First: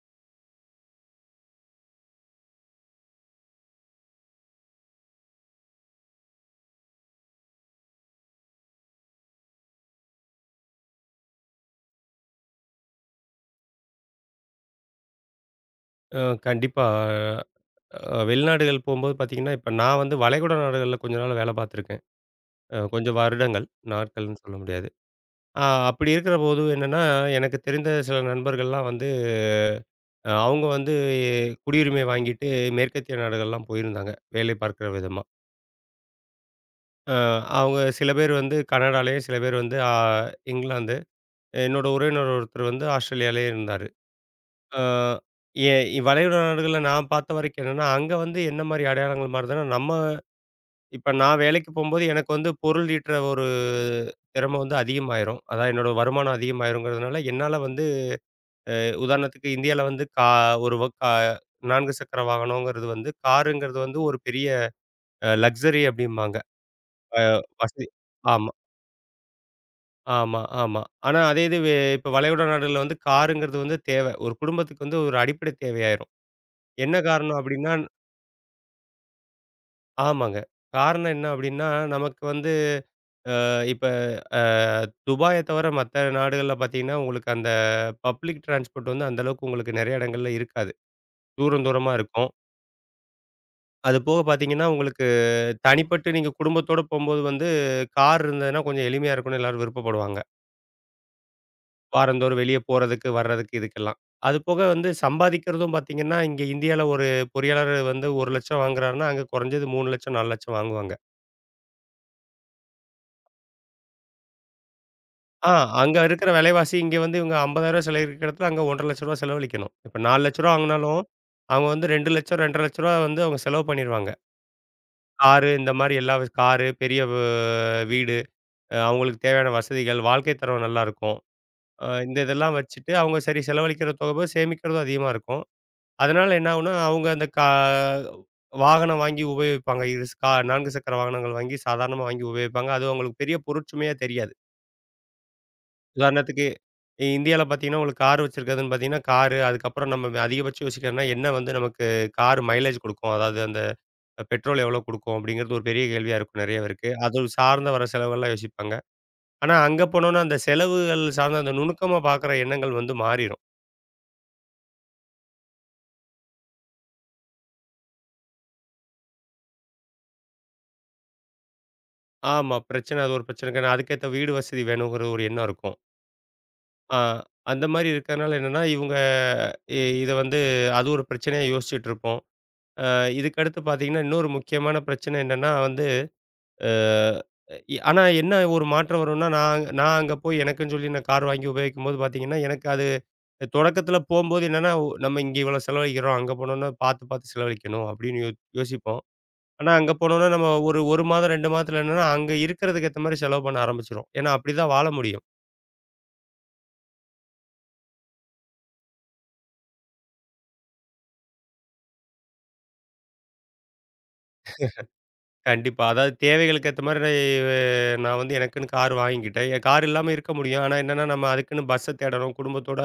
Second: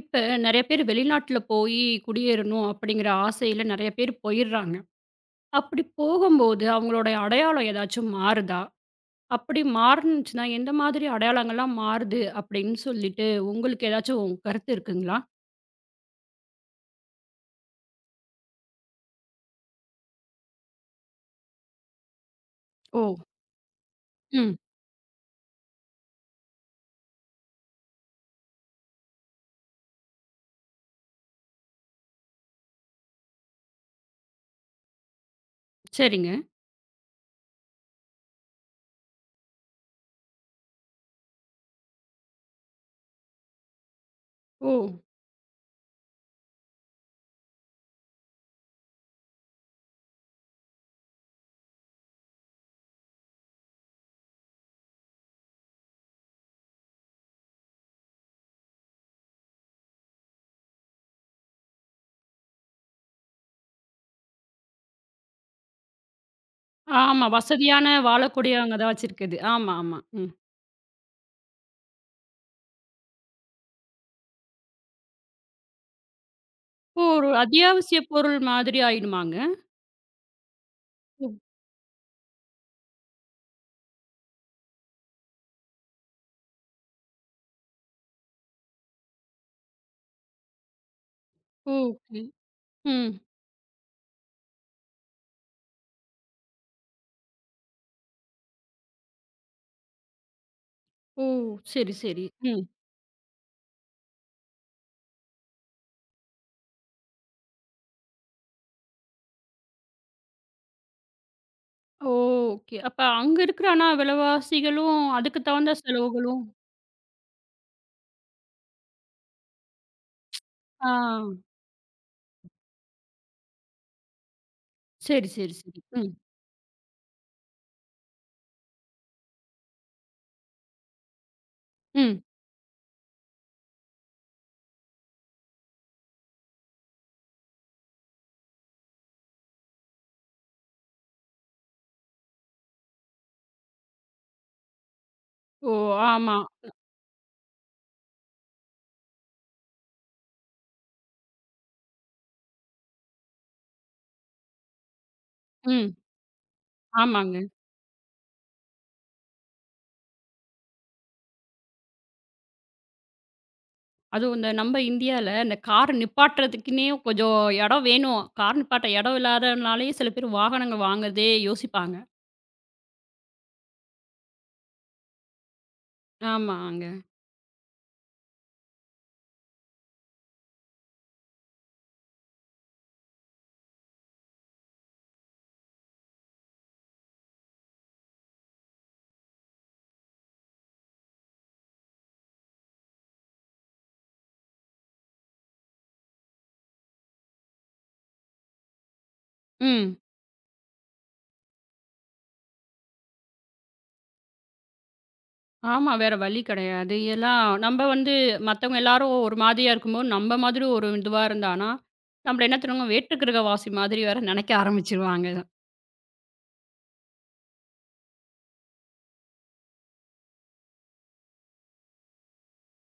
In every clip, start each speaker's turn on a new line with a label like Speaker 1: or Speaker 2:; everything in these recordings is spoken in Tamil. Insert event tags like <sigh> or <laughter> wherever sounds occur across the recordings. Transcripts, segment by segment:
Speaker 1: இப்ப நெறைய பேர் வெளிநாட்டுல போயி குடியேறணும் அப்படிங்கிற ஆசையில நெறைய பேர் போயிர்றாங்க. அப்படி போகும்போது அவங்களுடைய அடையாளம் ஏதாச்சும் மாறுதா? அப்படி மாறுனுச்சுன்னா, எந்த மாதிரி அடையாளங்கள்லாம் மாறுது அப்படின்னு சொல்லிட்டு உங்களுக்கு ஏதாச்சும் கருத்து இருக்குங்களா?
Speaker 2: அ கண்டிப்பா. வெளிநாடுகள் போம்போது பார்த்தீங்கன்னா, இப்ப நான் வந்து வளைகுடா நாடுகள்ல கொஞ்ச நாள் வேலை பார்த்துருக்கேன்.
Speaker 1: ஓ!
Speaker 2: கொஞ்சம் வருடங்கள், நாட்கள்னு சொல்ல
Speaker 1: ம்.
Speaker 2: முடியாது. அ அப்படி இருக்கிற போது என்னன்னா, எனக்கு தெரிந்த சில நண்பர்கள்லாம் வந்து, அவங்க வந்து குடியுரிமை வாங்கிட்டு மேற்கத்திய நாடுகள்லாம் போயிருந்தாங்க, வேலை பார்க்கிற விதமா.
Speaker 1: சரிங்க.
Speaker 2: அ அவங்க சில பேர் வந்து கனடாலயும், சில பேர் வந்து இங்கிலாந்து. என்னோட உறவினர் ஒருத்தர் வந்து ஆஸ்திரேலியாலயே இருந்தாரு.
Speaker 1: ஓ!
Speaker 2: அ எ வளைகுடா நாடுகள்ல நான் பார்த்த வரைக்கும் என்னன்னா, அங்க வந்து என்ன மாரி அடையாளங்கள் மாறுதுன்னா, நம்ம. இப்ப நான் வேலைக்கு போம்போது, எனக்கு வந்து பொருள் ஈட்டுற ஒரு திறம வந்து அதிகமாயிரும். அதான் என்னோட வருமானம் அதிகமாயிருங்கிறதுனால, என்னால வந்து உதாரணத்துக்கு இந்தியால வந்து ஒரு வ கா 4 சக்கர வாகனங்கிறது வந்து காருங்கிறது வந்து ஒரு பெரிய லக்ஸரி அப்டிம்பாங்க. அ
Speaker 1: ஆமா.
Speaker 2: வசதி.
Speaker 1: வசதியான
Speaker 2: ஆமா,
Speaker 1: வாழக்கூடியவங்க தான் வச்சிருக்குது. ஆமா, ஆமா. ம்.
Speaker 2: ஆமா, ஆமா. ஆனா அதே இது வே இப்ப வளைகுடா நாடுகள்ல வந்து காருங்கிறது வந்து தேவை. ஒரு குடும்பத்துக்கு வந்து ஒரு அடிப்படை தேவையாயிரும். என்ன
Speaker 1: ஓ! ஒரு
Speaker 2: காரணம் அப்டின்னா?
Speaker 1: அத்தியாவசிய பொருள் மாதிரி ஆயிடுமாங்க?
Speaker 2: ஆமாங்க. காரணம் என்ன
Speaker 1: ம்.
Speaker 2: அப்டின்னா, நமக்கு வந்து இப்ப அ துபாய தவிர மத்த நாடுகள்ல பார்த்தீங்கன்னா, உங்களுக்கு அந்த பப்ளிக் டிரான்ஸ்போர்ட் வந்து அந்த அளவுக்கு உங்களுக்கு நெறைய இடங்கள்ல இருக்காது. தூரம் தூரமா
Speaker 1: ஓகே.
Speaker 2: இருக்கும்.
Speaker 1: ம்.
Speaker 2: அது போக பார்த்தீங்கன்னா, உங்களுக்கு தனிப்பட்டு நீங்க குடும்பத்தோட போம்போது வந்து கார் இருந்ததுன்னா கொஞ்சம் எளிமையா இருக்கும்னு எல்லாரும் விருப்பப்படுவாங்க.
Speaker 1: ஓ! சரி, சரி.
Speaker 2: வாரந்தோறும் வெளிய
Speaker 1: ம்.
Speaker 2: போறதுக்கு, வர்றதுக்கு இதுக்கெல்லாம். அது போக வந்து சம்பாதிக்கிறதும் பார்த்தீங்கன்னா, இங்க இந்தியால ஒரு பொறியாளர் வந்து 1,00,000 வாங்குறாருன்னா, அங்க குறைஞ்சது 3,00,000, 4,00,000 வாங்குவாங்க.
Speaker 1: ஓ! ஓகே. அப்ப அங்க இருக்கிற ஆனா விலைவாசிகளும், அதுக்கு
Speaker 2: ஆ,
Speaker 1: தகுந்த
Speaker 2: அங்க இருக்கிற
Speaker 1: செலவுகளும்.
Speaker 2: விலைவாசி இங்க வந்து இவங்க ரூ. 50,000 செலவழிக்கிற இடத்துல அங்க ரூ. 1,50,000 செலவழிக்கணும். இப்ப ரூ. 4,00,000
Speaker 1: ஆ,
Speaker 2: வாங்குனாலும், அவங்க வந்து ரூ. 2,00,000 ரூ. 2,50,000 வந்து அவங்க செலவு பண்ணிருவாங்க.
Speaker 1: சரி,
Speaker 2: காரு
Speaker 1: சரி,
Speaker 2: இந்த
Speaker 1: சரி.
Speaker 2: மாரி
Speaker 1: ம்,
Speaker 2: எல்லா காரு, பெரிய வீடு, அவங்களுக்கு தேவையான வசதிகள், வாழ்க்கை தரம் நல்லா இருக்கும். இந்த
Speaker 1: ம்.
Speaker 2: இதெல்லாம் வச்சுட்டு அவங்க சரி செலவழிக்கிற தொகை போக சேமிக்கிறதும் அதிகமா இருக்கும். அதனால என்ன ஆகும்னா, அவங்க அந்த வாகனம் வாங்கி உபயோகிப்பாங்க. இரு ஸ் கா 4 சக்கர வாகனங்கள் வாங்கி சாதாரணமா வாங்கி உபயோகிப்பாங்க. அது அவங்களுக்கு பெரிய பொருட்சுமையா தெரியாது.
Speaker 1: ஓ! ஆமா.
Speaker 2: உதாரணத்துக்கு இந்தியால பார்த்தீங்கன்னா, உங்களுக்கு கார் வச்சிருக்கிறதுன்னு பார்த்தீங்கன்னா, காரு அதுக்கப்புறம் நம்ம அதிகபட்சம் யோசிக்கிறோம்னா, என்ன வந்து நமக்கு கார் மைலேஜ் குடுக்கும்? அதாவது அந்த பெட்ரோல் எவ்வளோ குடுக்கும்? அப்படிங்கிறது ஒரு பெரிய
Speaker 1: ம்.
Speaker 2: கேள்வியா இருக்கும் நெறைய பேருக்கு. அது
Speaker 1: ஆமாங்க.
Speaker 2: சார்ந்த வர செலவுகள்லாம் யோசிப்பாங்க. ஆனா அங்க போனோம்னா, அந்த செலவுகள் சார்ந்த அந்த நுணுக்கமா பார்க்குற எண்ணங்கள் வந்து மாறிரும்.
Speaker 1: அதுவும் இந்த நம்ம இந்தியால இந்த கார் நிப்பாட்டுறதுக்குன்னே கொஞ்சம் இடம் வேணும். கார் நிப்பாட்ட இடம் இல்லாதனாலேயே சில பேர் வாகனங்க வாங்குறதே யோசிப்பாங்க.
Speaker 2: ஆமா, பிரச்சனை அது ஒரு பிரச்சனை இருக்கு. அதுக்கேத்த வீடு வசதி வேணுங்கிற ஒரு எண்ணம் இருக்கும்.
Speaker 1: ஆமாங்க.
Speaker 2: ஆ அந்த மாரி இருக்கிறனால என்னன்னா, இவங்க இத வந்து அது ஒரு பிரச்சனையா யோசிச்சுட்டு இருப்போம். அ இதுக்கடுத்து பார்த்தீங்கன்னா, இன்னொரு முக்கியமான பிரச்சனை என்னன்னா வந்து. அ இ ஆனா என்ன ஒரு மாற்றம் வரும்னா, நான் நான் அங்க போய் எனக்குன்னு சொல்லி நான் கார் வாங்கி உபயோகிக்கும்போது பார்த்தீங்கன்னா, எனக்கு அது தொடக்கத்தில போம்போது என்னன்னா, நம்ம இங்க இவ்வளோ செலவழிக்கிறோம், அங்க போனோம்னா பார்த்து பார்த்து செலவழிக்கணும் அப்படின்னு யோசிப்போம். ஆனா அங்க
Speaker 1: ம்.
Speaker 2: போனோம்னா நம்ம ஒரு 1 மாதம் 2 மாதத்துல என்னன்னா, அங்க இருக்கிறதுக்கு ஏத்த மாரி செலவு பண்ண ஆரம்பிச்சுருவோம். ஏன்னா அப்படிதான் வாழ முடியும்.
Speaker 1: ஆமா. வேற வழி கிடையாது. எல்லாம் நம்ம வந்து மத்தவங்க எல்லாரும் ஒரு மாதிரியா இருக்கும்போது, நம்ம மாதிரி ஒரு இதுவா இருந்தானா, நம்மள என்ன தெரியுமாங்க வேற்று கிரகவாசி மாதிரி வேற நினைக்க ஆரம்பிச்சுருவாங்க.
Speaker 2: கண்டிப்பா. அதாவது தேவைகளுக்கு ஏத்த மாரி நான் நான் வந்து எனக்குன்னு கார் வாங்கிக்கிட்டேன். என் கார் இல்லாம இருக்க முடியும். ஆனா என்னன்னா, நம்ம அதுக்குன்னு பஸ்ஸ தேடணும். குடும்பத்தோட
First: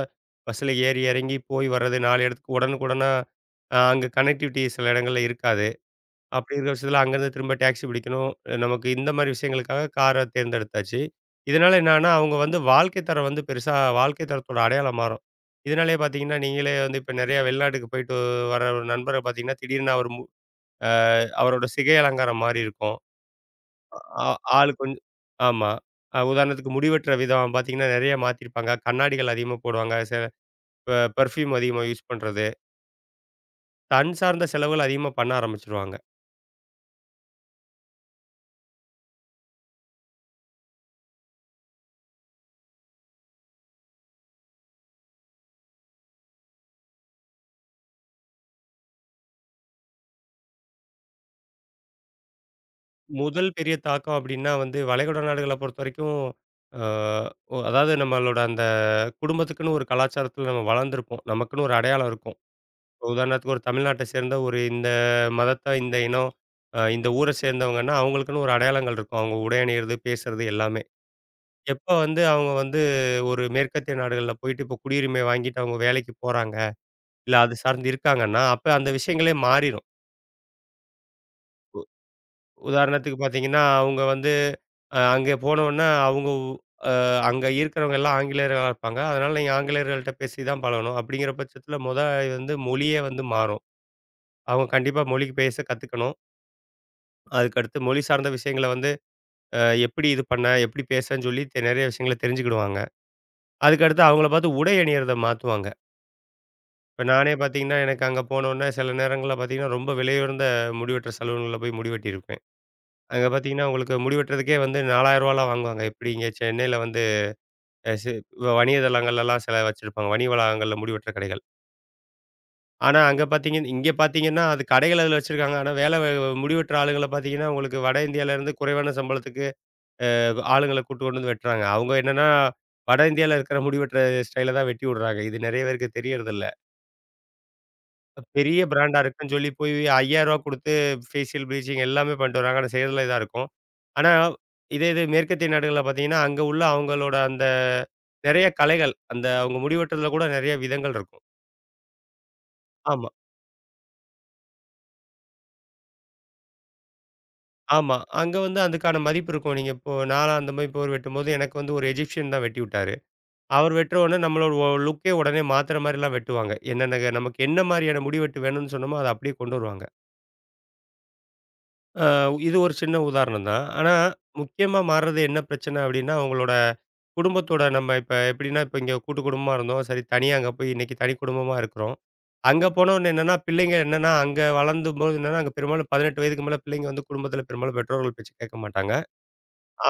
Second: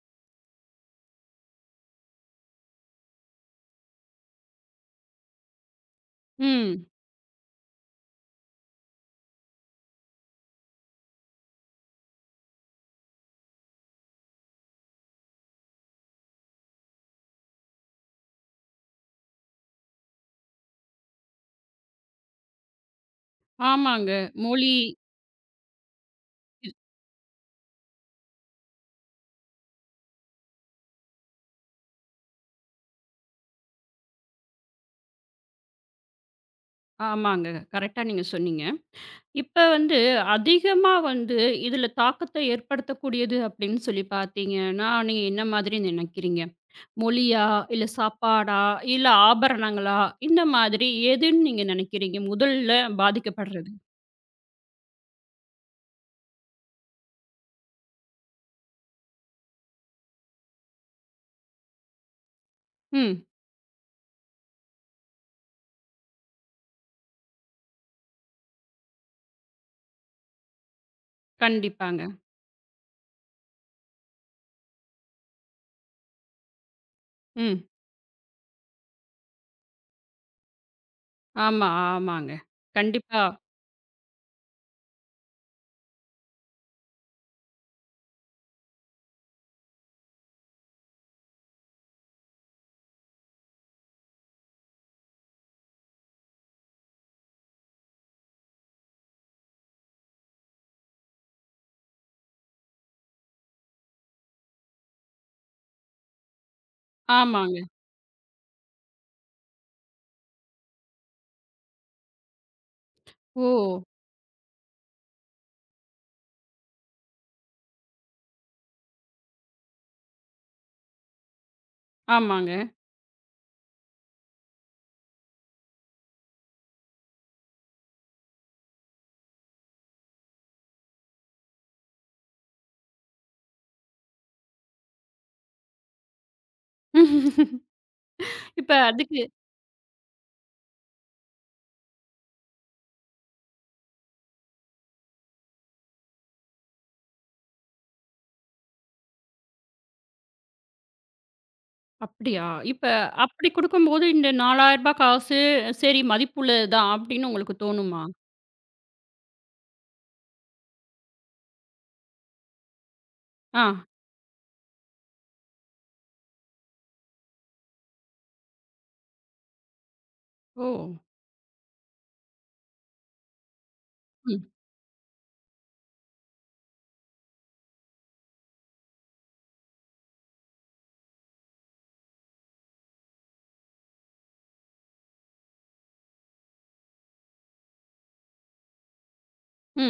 Speaker 2: பஸ்ஸில ஏறி இறங்கி போய் வர்றது 4 இடத்துக்கு உடனுக்குடனா அங்க கனெக்டிவிட்டி சில இடங்கள்ல இருக்காது. அப்படி இருக்கிற
Speaker 1: ம்.
Speaker 2: பட்சத்தில அங்கேருந்து திரும்ப டாக்ஸி பிடிக்கணும். நமக்கு இந்த மாரி விஷயங்களுக்காக கார தேர்ந்தெடுத்தாச்சு. இதனால என்னான்னா, அவங்க வந்து வாழ்க்கை தரம் வந்து பெருசா வாழ்க்கை தரத்தோட அடையாளம் மாறும். இதனாலேயே பார்த்தீங்கன்னா, நீங்களே வந்து இப்ப நெறைய வெளிநாட்டுக்கு போயிட்டு வர ஒரு நண்பர பார்த்தீங்கன்னா, திடீர்னு அவர் மு அ அவரோட சிகை அலங்காரம் மாறி இருக்கும்.
Speaker 1: ஆமாங்க.
Speaker 2: ஆ
Speaker 1: மொழி.
Speaker 2: ஆளு கொஞ்சம். ஆமா. உதாரணத்துக்கு முடி வெட்டுற விதம் பார்த்தீங்கன்னா, நெறைய மாத்திருப்பாங்க. கண்ணாடிகள் அதிகமா போடுவாங்க. செ பெ பெர்ஃப்யூம் அதிகமா யூஸ் பண்றது. தன் சார்ந்த செலவுகள் அதிகமா பண்ண ஆரம்பிச்சுருவாங்க.
Speaker 1: ஆமாங்க. கரெக்ட்டா நீங்க சொன்னீங்க. இப்ப வந்து அதிகமா வந்து இதில தாக்கத்த ஏற்படுத்தக்கூடியது அப்படின்னு சொல்லி பார்த்தீங்கன்னா, நீங்க என்ன மாதிரி நினைக்கிறீங்க? மொழியா? இல்ல சாப்பாடா? இல்ல ஆபரணங்களா? இந்த மாதிரி எதுன்னு நீங்க நினைக்கிறீங்க? முதல்ல
Speaker 2: முதல்
Speaker 1: பாதிக்கப்படுறது.
Speaker 2: பெரிய தாக்கம் அப்டின்னா வந்து, வளைகுடா நாடுகள பொறுத்தவரைக்கும். அ ஒ அதாவது நம்மளோட அந்த குடும்பத்துக்குன்னு ஒரு கலாச்சாரத்தில நம்ம வளர்ந்துருப்போம். நமக்குன்னு ஒரு அடையாளம் இருக்கும்.
Speaker 1: ம்.
Speaker 2: உதாரணத்துக்கு ஒரு தமிழ்நாட்ட சேர்ந்த ஒரு இந்த மதத்த, இந்த இனம், இந்த ஊர சேர்ந்தவங்கன்னா, அவங்களுக்குன்னு ஒரு அடையாளங்கள் இருக்கும். அவங்க உடை அணியிறது, பேசுறது எல்லாமே. எப்ப
Speaker 1: கண்டிப்பாங்க.
Speaker 2: வந்து அவங்க வந்து ஒரு மேற்கத்திய நாடுகள்ல போயிட்டு இப்ப குடியுரிமை வாங்கிட்டு அவங்க வேலைக்கு போறாங்க. இல்ல அது
Speaker 1: ம்.
Speaker 2: சார்ந்து இருக்காங்கன்னா, அப்ப அந்த விஷயங்களே மாறிரும்.
Speaker 1: ஆமா, ஆமாங்க.
Speaker 2: உதாரணத்துக்கு
Speaker 1: கண்டிப்பா.
Speaker 2: பார்த்தீங்கன்னா, அவங்க வந்து அங்கே போனோனே அவங்க உ அ அங்க இருக்கிறவங்க எல்லாம் ஆங்கிலேயர்களா இருப்பாங்க. அதனால நீங்க ஆங்கிலேயர்கள்ட்ட பேசி தான் பழகணும். அப்படிங்கிற பட்சத்தில வந்து மொழியே வந்து மாறும். அவங்க கண்டிப்பா மொழி பேச கத்துக்கணும். அதுக்கடுத்து மொழி சார்ந்த விஷயங்கள வந்து. அ எப்படி இது பண்ண? எப்படி பேசன்னு சொல்லி நெறைய விஷயங்கள தெரிஞ்சுக்கிடுவாங்க. அதுக்கடுத்து அவங்கள பார்த்து உடை அணியிறத மாத்துவாங்க. இப்ப நானே
Speaker 1: ஆமாங்க.
Speaker 2: பார்த்தீங்கன்னா, எனக்கு அங்க போனோனே சில நேரங்கள்ல பார்த்தீங்கன்னா, ரொம்ப விலையுயர்ந்த முடிவெட்டுற சலூன்கள்ல போய் முடி வெட்டியிருப்பேன். அங்க
Speaker 1: ஓ!
Speaker 2: பார்த்தீங்கன்னா, உங்களுக்கு முடி வெட்டுறதுக்கே வந்து ரூ. 4000லாம் வாங்குவாங்க. எப்படி இங்க சென்னையில வந்து அ சி வணிக தளங்கள்லலாம் சில வச்சிருப்பாங்க. வணிக வளாகங்கள்ல முடி வெட்டுற கடைகள்.
Speaker 1: ஆமாங்க.
Speaker 2: ஆனா அங்க பார்த்தீங்கன் இங்க பார்த்தீங்கன்னா, அது கடைகள் அதில வச்சிருக்காங்க. ஆனா வேலை வ முடி வெட்டுற ஆளுங்கள பார்த்தீங்கன்னா, உங்களுக்கு வட இந்தியாவிலேருந்து குறைவான சம்பளத்துக்கு ஆளுங்கள கூட்டு கொண்டு வந்து வெட்டுறாங்க. அவங்க என்னன்னா, வட இந்தியால இருக்கிற முடி வெட்டுற ஸ்டைல தான் வெட்டி விடுறாங்க. இது நெறைய பேருக்கு தெரியறதில்ல.
Speaker 1: <laughs>
Speaker 2: பெரிய
Speaker 1: இப்ப
Speaker 2: பிராண்டா
Speaker 1: அதுக்கு.
Speaker 2: இருக்குன்னு சொல்லி போய் ரூ. 5,000 குடுத்து ஃபேஷியல் ப்ளீச்சிங் எல்லாமே பண்ணிட்டு வராங்க. ஆனா செய்றதுல இதா இருக்கும். ஆனா, இதே இது மேற்கத்திய நாடுகள்ல பார்த்தீங்கன்னா, அங்க உள்ள அவங்களோட அந்த நெறைய கலைகள். அந்த அவங்க முடி வெட்டுறதுல கூட நெறைய விதங்கள் இருக்கும்.
Speaker 1: அப்படியா? இப்ப
Speaker 2: ஆமா,
Speaker 1: அப்படி குடுக்கும்போது இந்த ரூ. 4000 காசு, சரி மதிப்புள்ளது தான் அப்படின்னு உங்களுக்கு
Speaker 2: ஆமா.
Speaker 1: தோணுமா?
Speaker 2: அங்க வந்து அதுக்கான மதிப்பு இருக்கும். நீங்க இப்போ நான்லாம் அந்த மாரி போர் வெட்டும்போது எனக்கு வந்து ஒரு எஜிப்ஷியன் தான் வெட்டி விட்டாரு.
Speaker 1: ஆ.
Speaker 2: அவர் வெட்டுற உடனே நம்மளோட லுக்கே உடனே மாத்துற மாரிலாம் வெட்டுவாங்க. என்னென்ன நமக்கு என்ன மாரியான முடி வெட்டு வேணும்னு சொன்னோமோ, அத அப்படியே கொண்டு வருவாங்க.
Speaker 1: ஓ!
Speaker 2: அ இது ஒரு சின்ன உதாரணம் தான். ஆனா,
Speaker 1: ம்.
Speaker 2: முக்கியமா மாறுறது என்ன பிரச்சனை அப்டின்னா, அவங்களோட குடும்பத்தோட நம்ம இப்ப எப்டின்னா, இப்ப இங்க கூட்டு குடும்பமா இருந்தோம். சரி தனியா அங்க போய் இன்னைக்கு தனி குடும்பமா இருக்கிறோம். அங்க போனோனே என்னன்னா, பிள்ளைங்க என்னன்னா, அங்க வளர்ந்தும்போது என்னன்னா, அங்க பெரும்பாலும் 18 வயதுக்கு மேல பிள்ளைங்க வந்து குடும்பத்தில பெரும்பாலும் பெற்றோர்கள் பேச்சு கேட்க மாட்டாங்க.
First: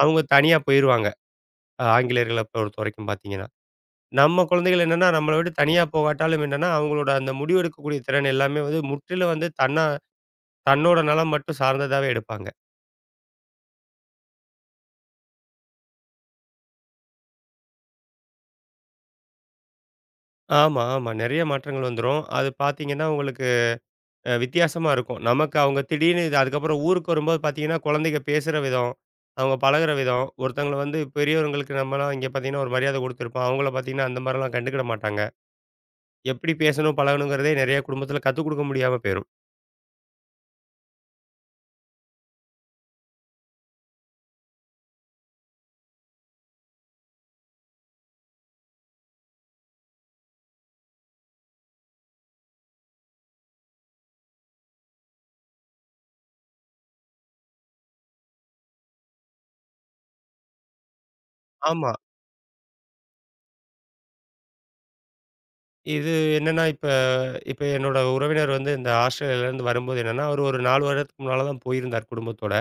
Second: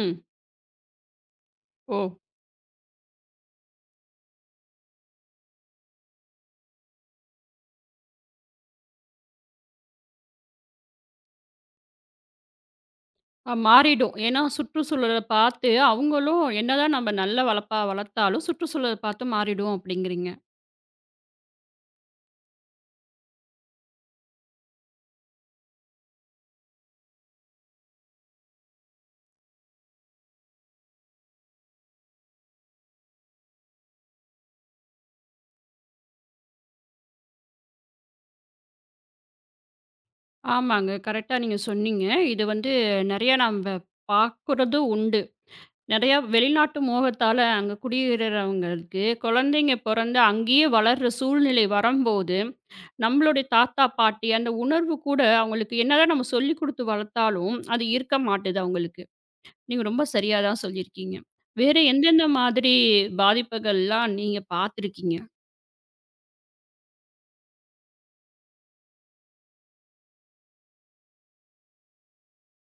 Speaker 2: அவங்க தனியா போயிருவாங்க.
Speaker 1: ஓ!
Speaker 2: ஆங்கிலேயர்கள பொறுத்தவரைக்கும் பார்த்தீங்கன்னா. நம்ம குழந்தைகள் என்னன்னா, நம்மள விட்டு தனியா போகாட்டாலும் என்னன்னா, அவங்களோட அந்த முடிவெடுக்கக்கூடிய திறன் எல்லாமே வந்து முற்றிலும் வந்து தன்னோட நலம் மட்டும் சார்ந்ததாவே எடுப்பாங்க.
Speaker 1: மாறிடும். ஏன்னா சுற்றுச்சூழல பார்த்து அவங்களும் என்னதான் நம்ம நல்ல வளர்ப்பா வளர்த்தாலும், சுற்றுச்சூழல பார்த்து மாறிடும் அப்படிங்கிறீங்க.
Speaker 2: ஆமா, ஆமா. நெறைய மாற்றங்கள் வந்துரும். அது பார்த்தீங்கன்னா, உங்களுக்கு வித்தியாசமா இருக்கும். நமக்கு அவங்க திடீர்னு இது அதுக்கப்புறம் ஊருக்கு வரும்போது பார்த்தீங்கன்னா, குழந்தைங்க பேசுற விதம், அவங்க பழகுற விதம், ஒருத்தவங்கள வந்து பெரியவங்களுக்கு நம்மலாம் இங்க பார்த்தீங்கன்னா, ஒரு மரியாதை குடுத்துருப்போம். அவங்கள பார்த்தீங்கன்னா, அந்த மாரிலாம் கண்டுக்கிட மாட்டாங்க. எப்படி பேசணும், பழகணுங்கிறதே நெறைய குடும்பத்தில கத்துக் குடுக்க முடியாம போயிரும்.
Speaker 1: ஆமாங்க. கரெக்ட்டா நீங்க சொன்னீங்க. இது வந்து நெறையா நம்ப பார்க்குறதும் உண்டு. நிறையா வெளிநாட்டு மோகத்தால அங்க குடியேறவங்களுக்கு குழந்தைங்க பிறந்து அங்கேயே வளர்ற சூழ்நிலை வரும்போது, நம்மளுடைய தாத்தா, பாட்டி அந்த உணர்வு கூட அவங்களுக்கு என்னதான் நம்ம சொல்லிக் குடுத்து வளர்த்தாலும், அது இருக்க மாட்டுது அவங்களுக்கு. நீங்க ரொம்ப சரியா தான் சொல்லியிருக்கீங்க. வேற
Speaker 2: ஆமா.
Speaker 1: எந்தெந்த மாதிரி பாதிப்புகள்லாம் நீங்க பார்த்துருக்கீங்க?
Speaker 2: இது என்னன்னா, இப்ப இப்ப என்னோட உறவினர் வந்து இந்த ஆஸ்திரேலியாலருந்து வரும்போது என்னன்னா, அவரு ஒரு 4 வருடத்துக்கு முன்னால தான் போயிருந்தார் குடும்பத்தோட.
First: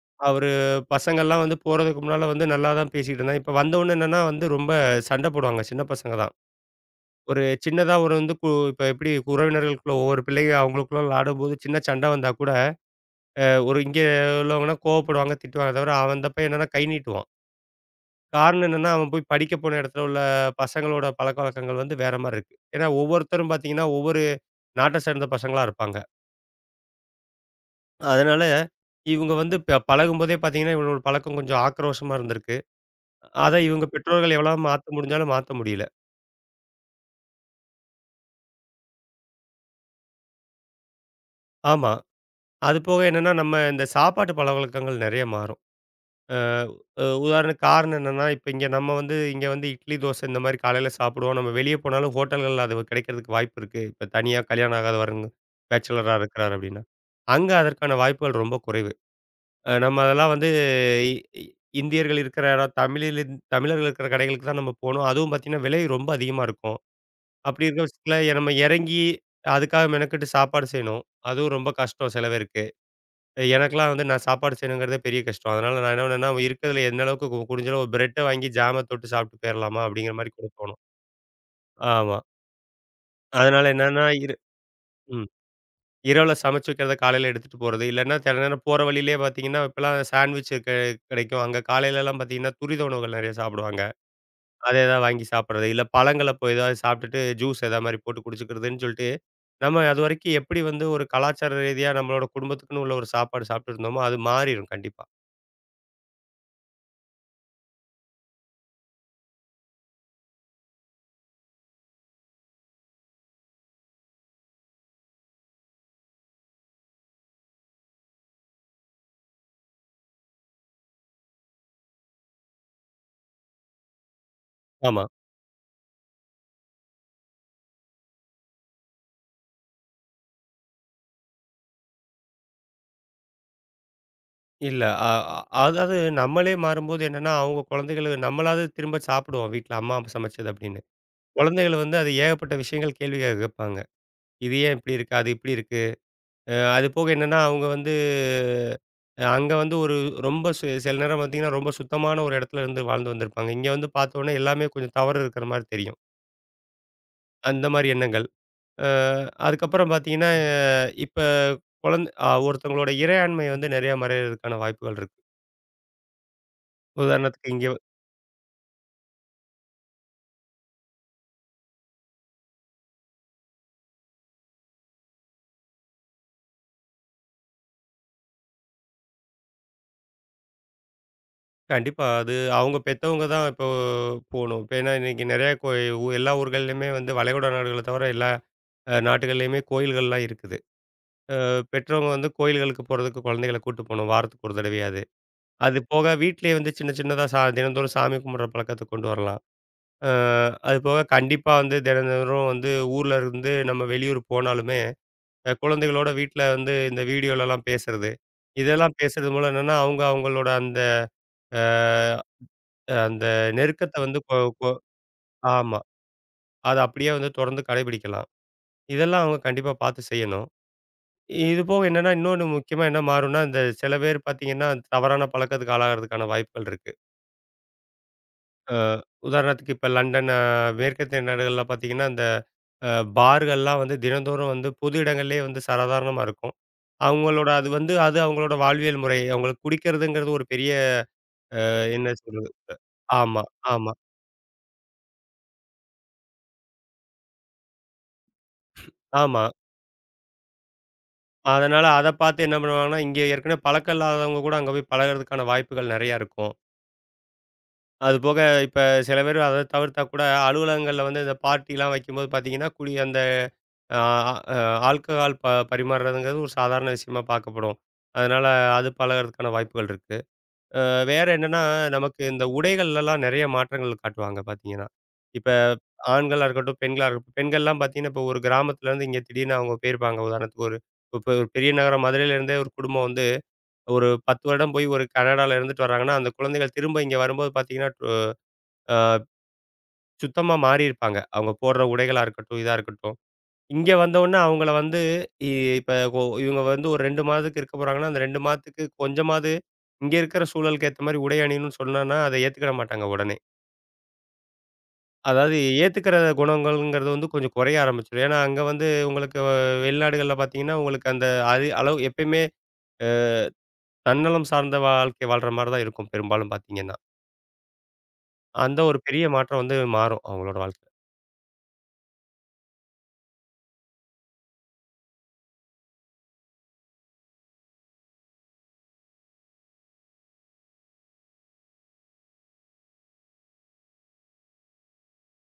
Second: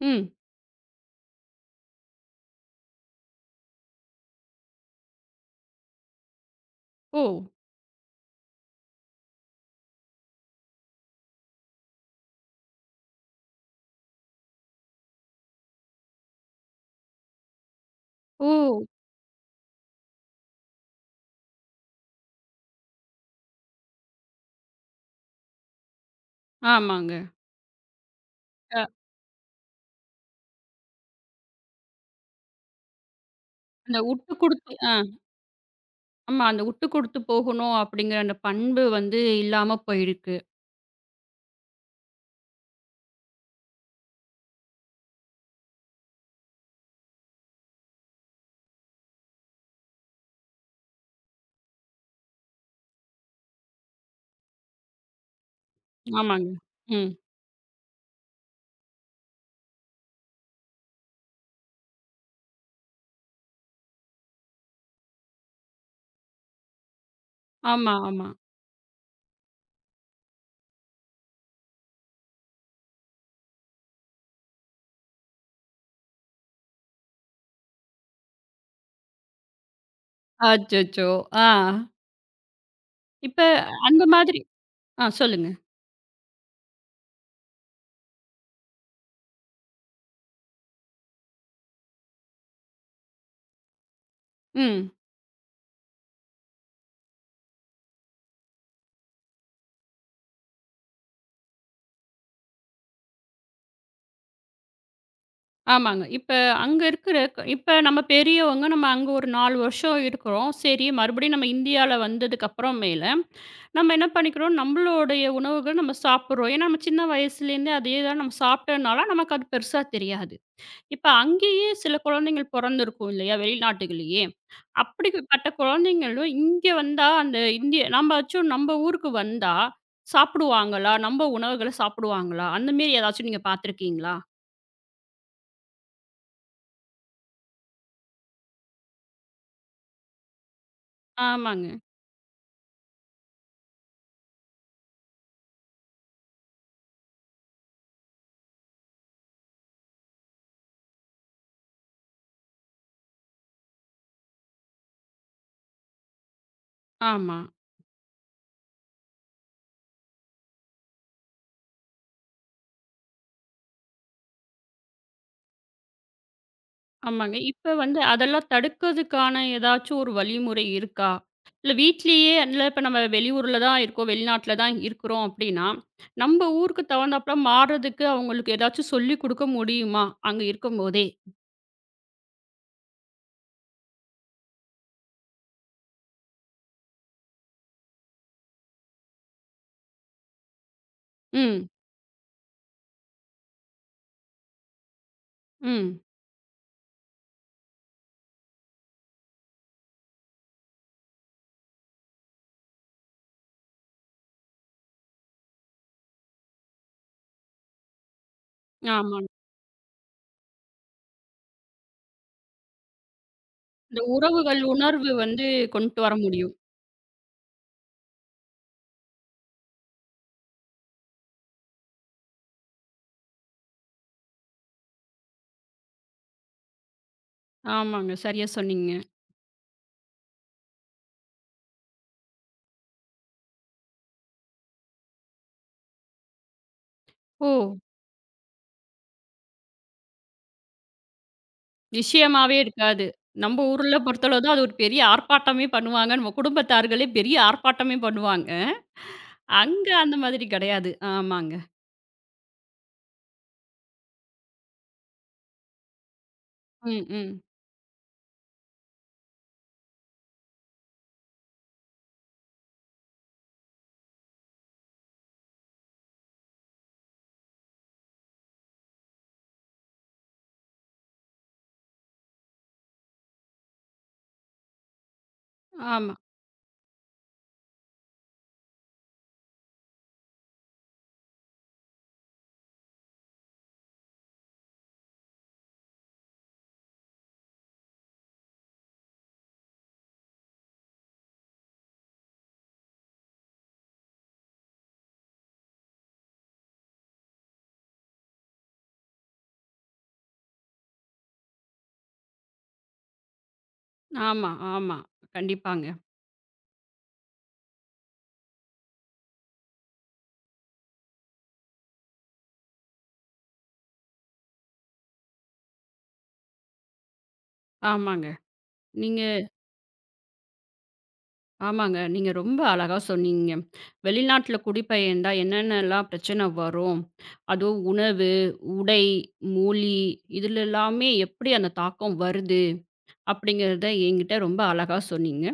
Speaker 1: ம்.
Speaker 2: அவரு பசங்கள்லாம் வந்து போறதுக்கு முன்னால வந்து நல்லா தான் பேசிட்டு இருந்தான். இப்ப வந்தவுனே என்னன்னா வந்து ரொம்ப சண்ட போடுவாங்க. சின்ன பசங்க தான்.
Speaker 1: ஓ!
Speaker 2: ஒரு சின்னதா ஒரு வந்து கு இப்ப எப்படி உறவினர்களுக்குள்ள ஒவ்வொரு பிள்ளைங்க அவங்களுக்குள்ள விளையாடும்போது சின்ன சண்ட வந்தா கூட, ஒரு இங்க உள்ளவங்கன்னா கோவப்படுவாங்க, திட்டுவாங்க. தவிர அவன் அந்த பையன் என்னன்னா கை நீட்டுவான். காரணம்
Speaker 1: ஓ!
Speaker 2: என்னன்னா, அவன் போய் படிக்க போன இடத்துல உள்ள பசங்களோட பழக்கவழக்கங்கள் வந்து வேற மாரி இருக்கு. ஏன்னா ஒவ்வொருத்தரும் பார்த்தீங்கன்னா, ஒவ்வொரு நாட்ட சேர்ந்த பசங்களா இருப்பாங்க.
Speaker 1: ஆமாங்க.
Speaker 2: அதனால
Speaker 1: அ
Speaker 2: இவங்க வந்து பழகும்போதே பார்த்தீங்கன்னா, இவனோட பழக்கம் கொஞ்சம் ஆக்ரோஷமா இருந்திருக்கு. அத இவங்க
Speaker 1: அந்த உட்டு
Speaker 2: பெற்றோர்கள் எவ்வளவு
Speaker 1: குடுத்து ஆ
Speaker 2: மாத்த முடிஞ்சாலும் மாத்த முடியல.
Speaker 1: ஆமா. அந்த உட்டு குடுத்து போகணும் அப்படிங்கிற அந்த பண்பு வந்து இல்லாம போயிருக்கு.
Speaker 2: ஆமா. அது போக என்னன்னா, நம்ம இந்த சாப்பாட்டு பழக்கவழக்கங்கள் நெறைய மாறும். அ அ உதாரணத்துக்கு காரணம் என்னன்னா, இப்ப இங்க நம்ம வந்து இங்க வந்து இட்லி, தோசை இந்த மாரி காலையில சாப்பிடுவோம். நம்ம வெளிய போனாலும் ஹோட்டல்கள்ல அது கிடைக்கிறதுக்கு வாய்ப்பு இருக்கு. இப்ப தனியா கல்யாணம் ஆகாதவருங்க பேச்சுலரா
Speaker 1: ஆமாங்க.
Speaker 2: இருக்கிறார் அப்படின்னா.
Speaker 1: ம்.
Speaker 2: அங்க அதற்கான வாய்ப்புகள் ரொம்ப குறைவு. நம்ம அதெல்லாம் வந்து இ இ இந்தியர்கள் இருக்கிற இடம் தமிழில் தமிழர்கள் இருக்கிற கடைகளுக்கு தான் நம்ம போணும். அதுவும் பார்த்தீங்கன்னா, விலை ரொம்ப அதிகமா இருக்கும். அப்படி இருக்க
Speaker 1: ஆமா,
Speaker 2: பட்சத்தில
Speaker 1: ஆமா.
Speaker 2: நம்ம இறங்கி, அதுக்காக மெனக்கெட்டு சாப்பாடு செய்யணும். அதுவும் ரொம்ப கஷ்டம் சில பேருக்கு. எனக்கெல்லாம் வந்து நான் சாப்பாடு செய்யணுங்கிறதே பெரிய கஷ்டம். அதனால நான் என்ன பண்ணேன்னா, இருக்கிறதுல எந்த அளவுக்கு குடிஞ்ச அளவு பிரெட்ட வாங்கி ஜாம தொட்டு சாப்பிட்டு போயிரலாமா? அப்படிங்கிற மாரி கூட தோணும்.
Speaker 1: அச்சச்சோ! ஆ.
Speaker 2: ஆமா.
Speaker 1: இப்ப
Speaker 2: அதனால என்னன்னா,
Speaker 1: அந்த
Speaker 2: இரு
Speaker 1: மாதிரி. ஆ,
Speaker 2: ம்.
Speaker 1: சொல்லுங்க.
Speaker 2: இரவுல சமைச்சு வைக்கிறத காலையில எடுத்துட்டு போறது. இல்லன்னா சில நேரம் போற வழியிலேயே பார்த்தீங்கன்னா, இப்பலாம் சாண்ட்விச் கிடைக்கும். அங்க காலையிலலாம் பார்த்தீங்கன்னா, துரித உணவுகள் நெறைய சாப்பிடுவாங்க. அதே
Speaker 1: ம்.
Speaker 2: தான் வாங்கி சாப்பிடுறது. இல்ல பழங்கள போய் ஏதாவது சாப்பிட்டுட்டு ஜூஸ் எதா மாரி போட்டு குடிச்சுக்கிறதுன்னு சொல்லிட்டு, நம்ம அதுவரைக்கும் எப்படி வந்து ஒரு கலாச்சார ரீதியா நம்மளோட குடும்பத்துக்குன்னு உள்ள ஒரு சாப்பாடு சாப்பிட்டுட்டு இருந்தோமோ, அது மாறிரும் கண்டிப்பா.
Speaker 1: ஆமாங்க. இப்ப அங்க இருக்கிற இப்ப நம்ம பெரியவங்க நம்ம அங்க ஒரு 4 வருஷம் இருக்கிறோம். சரி மறுபடியும் நம்ம இந்தியால வந்ததுக்கு அப்புறமேல, நம்ம என்ன பண்ணிக்கிறோம், நம்மளுடைய உணவுகள் நம்ம சாப்பிடுறோம். ஏன்னா நம்ம சின்ன வயசுலேருந்தே அதே தான் நம்ம சாப்பிட்டதுனால நமக்கு அது பெருசா தெரியாது. இப்ப அங்கேயே சில குழந்தைகள் பொறந்திருக்கும் இல்லையா? வெளிநாட்டுகள்லயே.
Speaker 2: ஆமா.
Speaker 1: அப்படிப்பட்ட குழந்தைங்களும் இங்க வந்தா அந்த இந்திய நம்மாச்சும் நம்ம ஊருக்கு வந்தா சாப்பிடுவாங்களா? நம்ம உணவுகள சாப்பிடுவாங்களா? அந்த மாரி ஏதாச்சும் நீங்க பார்த்துருக்கீங்களா?
Speaker 2: இல்ல. அ அ அதாவது நம்மளே மாறும்போது என்னன்னா, அவங்க குழந்தைகள நம்மளாவது திரும்ப சாப்பிடுவோம் வீட்ல அம்மா அப்பா சமைச்சது அப்படின்னு.
Speaker 1: ஆமாங்க.
Speaker 2: குழந்தைகள் வந்து அது ஏகப்பட்ட விஷயங்கள் கேள்வி கேட்பாங்க. இது ஏன் இப்படி இருக்கு? அது இப்படி இருக்கு? அது போக என்னன்னா, அவங்க வந்து அங்க வந்து ஒரு ரொம்ப சில நேரம் பார்த்தீங்கன்னா, ரொம்ப சுத்தமான ஒரு இடத்துல இருந்து வாழ்ந்து வந்திருப்பாங்க. இங்க வந்து பார்த்தோனே எல்லாமே கொஞ்சம் தவறு இருக்கிற மாரி தெரியும்.
Speaker 1: ஆமா.
Speaker 2: அந்த மாரி எண்ணங்கள். அ அதுக்கப்புறம் பார்த்தீங்கன்னா, இப்ப குழந்த அ ஒருத்தவங்களோட இறையாண்மை வந்து நிறைய மறையறதுக்கான வாய்ப்புகள் இருக்கு.
Speaker 1: ஆமாங்க.
Speaker 2: உதாரணத்துக்கு இங்க
Speaker 1: இப்ப வந்து அதெல்லாம் தடுக்கிறதுக்கான ஏதாச்சும் ஒரு வழிமுறை இருக்கா? இல்ல வீட்லயே இல்ல இப்ப நம்ம வெளியூர்ல தான் இருக்கோம், வெளிநாட்ல தான் இருக்கிறோம் அப்படின்னா, நம்ம ஊருக்கு தகுந்தாப்புல மாறுறதுக்கு அவங்களுக்கு ஏதாச்சும் சொல்லிக் குடுக்க முடியுமா? அங்க இருக்கும்போதே?
Speaker 2: கண்டிப்பா. அது அவங்க பெத்தவங்க தான் இப்போ போணும். இப்ப ஏன்னா இன்னைக்கு நிறைய எல்லா ஊர்கள்லயுமே வந்து வளைகுடா நாடுகள தவிர எல்லா நாட்டுகள்லயுமே கோயில்கள்லாம் இருக்குது.
Speaker 1: ம்.
Speaker 2: பெற்றவங்க வந்து கோயில்களுக்கு போறதுக்கு குழந்தைகள கூட்டு போணும். வாரத்துக்கு ஒரு தடவையாவது. அது
Speaker 1: ம்.
Speaker 2: போக வீட்லயே வந்து சின்ன சின்னதா தினந்தோறும் சாமி கும்பிடுற பழக்கத்த கொண்டு வரலாம். அ அது போக கண்டிப்பா வந்து தினந்தோறும் வந்து ஊர்ல இருந்து நம்ம வெளியூர் போனாலுமே, குழந்தைகளோட வீட்ல வந்து இந்த வீடியோலலாம் பேசுறது. இதெல்லாம்
Speaker 1: ஆமாங்க.
Speaker 2: பேசுறது மூலம் என்னன்னா, அவங்க அவங்களோட அந்த அ அந்த நெருக்கத்த
Speaker 1: இந்த
Speaker 2: வந்து கொ
Speaker 1: உறவுகள்
Speaker 2: கொ
Speaker 1: உணர்வு வந்து
Speaker 2: ஆமா.
Speaker 1: கொண்டு வர முடியும்.
Speaker 2: அத அப்படியே வந்து தொடர்ந்து கடைபிடிக்கலாம். இதெல்லாம் அவங்க கண்டிப்பா பார்த்து செய்யணும். இது போக என்னன்னா, இன்னொன்னு முக்கியமா என்ன மாறும்னா, இந்த சில பேர் பார்த்தீங்கன்னா, தவறான பழக்கத்துக்கு ஆளாகுறதுக்கான வாய்ப்புகள் இருக்கு.
Speaker 1: ஆமாங்க. சரியா
Speaker 2: அ
Speaker 1: சொன்னீங்க.
Speaker 2: உதாரணத்துக்கு இப்ப லண்டன், மேற்கத்திய நாடுகள்ல பார்த்தீங்கன்னா, இந்த அ பார்கள்லாம் வந்து தினந்தோறும் வந்து பொது இடங்கள்லயே வந்து சாதாரணமா இருக்கும்.
Speaker 1: ஓ!
Speaker 2: அவங்களோட அது வந்து அது அவங்களோட வாழ்வியல் முறை. அவங்களுக்கு குடிக்கிறதுங்கிறது ஒரு பெரிய என்ன சொல்றது?
Speaker 1: நிச்சயமாவே இருக்காது.
Speaker 2: ஆமா,
Speaker 1: நம்ம
Speaker 2: ஆமா,
Speaker 1: ஊர்ல பொறுத்தளவு தான் அது ஒரு பெரிய ஆர்ப்பாட்டமே பண்ணுவாங்க. நம்ம குடும்பத்தார்களே பெரிய ஆர்ப்பாட்டமே பண்ணுவாங்க.
Speaker 2: ஆமா.
Speaker 1: அங்க அந்த மாதிரி கிடையாது. ஆமாங்க.
Speaker 2: அதனால அத பார்த்து என்ன பண்ணுவாங்கன்னா, இங்க ஏற்கனவே பழக்கம் இல்லாதவங்க கூட அங்க போய் பழகுறதுக்கான வாய்ப்புகள் நெறையா இருக்கும்.
Speaker 1: ம், ம்.
Speaker 2: அதுபோக இப்ப சில பேரு அத தவிர்த்தா கூட அலுவலகங்கள்ல வந்து இந்த பார்ட்டிலாம் வைக்கும்போது பார்த்தீங்கன்னா, குடி அந்த ஆ அ ஆல்கஹால் பரிமாறுறதுங்கிறது ஒரு சாதாரண விஷயமா பார்க்கப்படும். அதனால அது பழகுறதுக்கான வாய்ப்புகள் இருக்கு. அ வேற என்னன்னா, நமக்கு இந்த உடைகள்லலாம் நெறைய மாற்றங்கள் காட்டுவாங்க பார்த்தீங்கன்னா. இப்ப
Speaker 1: ஆமா,
Speaker 2: ஆண்களா இருக்கட்டும், பெண்களா இருக்கட்டும். பெண்கள்லாம் பார்த்தீங்கன்னா, இப்ப ஒரு கிராமத்துலேருந்து இங்க திடீர்னு அவங்க போயிருப்பாங்க. உதாரணத்துக்கு ஒரு இப்ப ஒரு பெரிய நகரம் மதுரையிலேருந்தே ஒரு குடும்பம் வந்து ஒரு 10 வருடம் போய் ஒரு கனடால இருந்துட்டு வராங்கன்னா, அந்த குழந்தைகள் திரும்ப இங்க வரும்போது பார்த்தீங்கன்னா, சுத்தமா மாறியிருப்பாங்க. அவங்க போடுற உடைகளா இருக்கட்டும், இதா இருக்கட்டும். இங்க வந்தவுனே அவங்கள வந்து இ இப்ப இவங்க வந்து ஒரு 2 மாதத்துக்கு இருக்க போறாங்கன்னா, அந்த 2 மாதத்துக்கு கொஞ்சமாவது இங்க இருக்கிற சூழலுக்கு ஏத்த மாரி உடை அணியணும்னு சொன்னோம்னா, அத ஏத்துக்கிட மாட்டாங்க உடனே.
Speaker 1: ஆமா, ஆமா.
Speaker 2: அதாவது
Speaker 1: கண்டிப்பாங்க.
Speaker 2: ஏத்துக்கிற குணங்கள்ங்கிறது வந்து கொஞ்சம் குறைய ஆரம்பிச்சுரும். ஏன்னா, அங்க வந்து உங்களுக்கு வெளிநாடுகள்ல பார்த்தீங்கன்னா, உங்களுக்கு அந்த அது அளவு எப்பயுமே அ தன்னலம் சார்ந்த வாழ்க்கை வாழ்ற மாரி தான் இருக்கும் பெரும்பாலும் பார்த்தீங்கன்னா.
Speaker 1: ஆமாங்க.
Speaker 2: அந்த ஒரு
Speaker 1: நீங்க.
Speaker 2: பெரிய மாற்றம் வந்து மாறும் அவங்களோட வாழ்க்கை.
Speaker 1: ஆமாங்க. நீங்க ரொம்ப அழகா சொன்னீங்க. வெளிநாட்ல குடிபெயர்ந்தா என்னென்னலாம் பிரச்சனை வரும்? அதுவும் உணவு, உடை, மொழி இதுல எல்லாமே எப்படி அந்த தாக்கம் வருது? அப்படிங்கிறத என்கிட்ட ரொம்ப அழகா சொன்னீங்க.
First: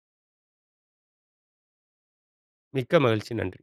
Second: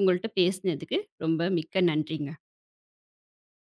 Speaker 1: உங்கள்ட்ட பேசினதுக்கு ரொம்ப மிக்க நன்றிங்க.
Speaker 2: மிக்க மகிழ்ச்சி. நன்றி.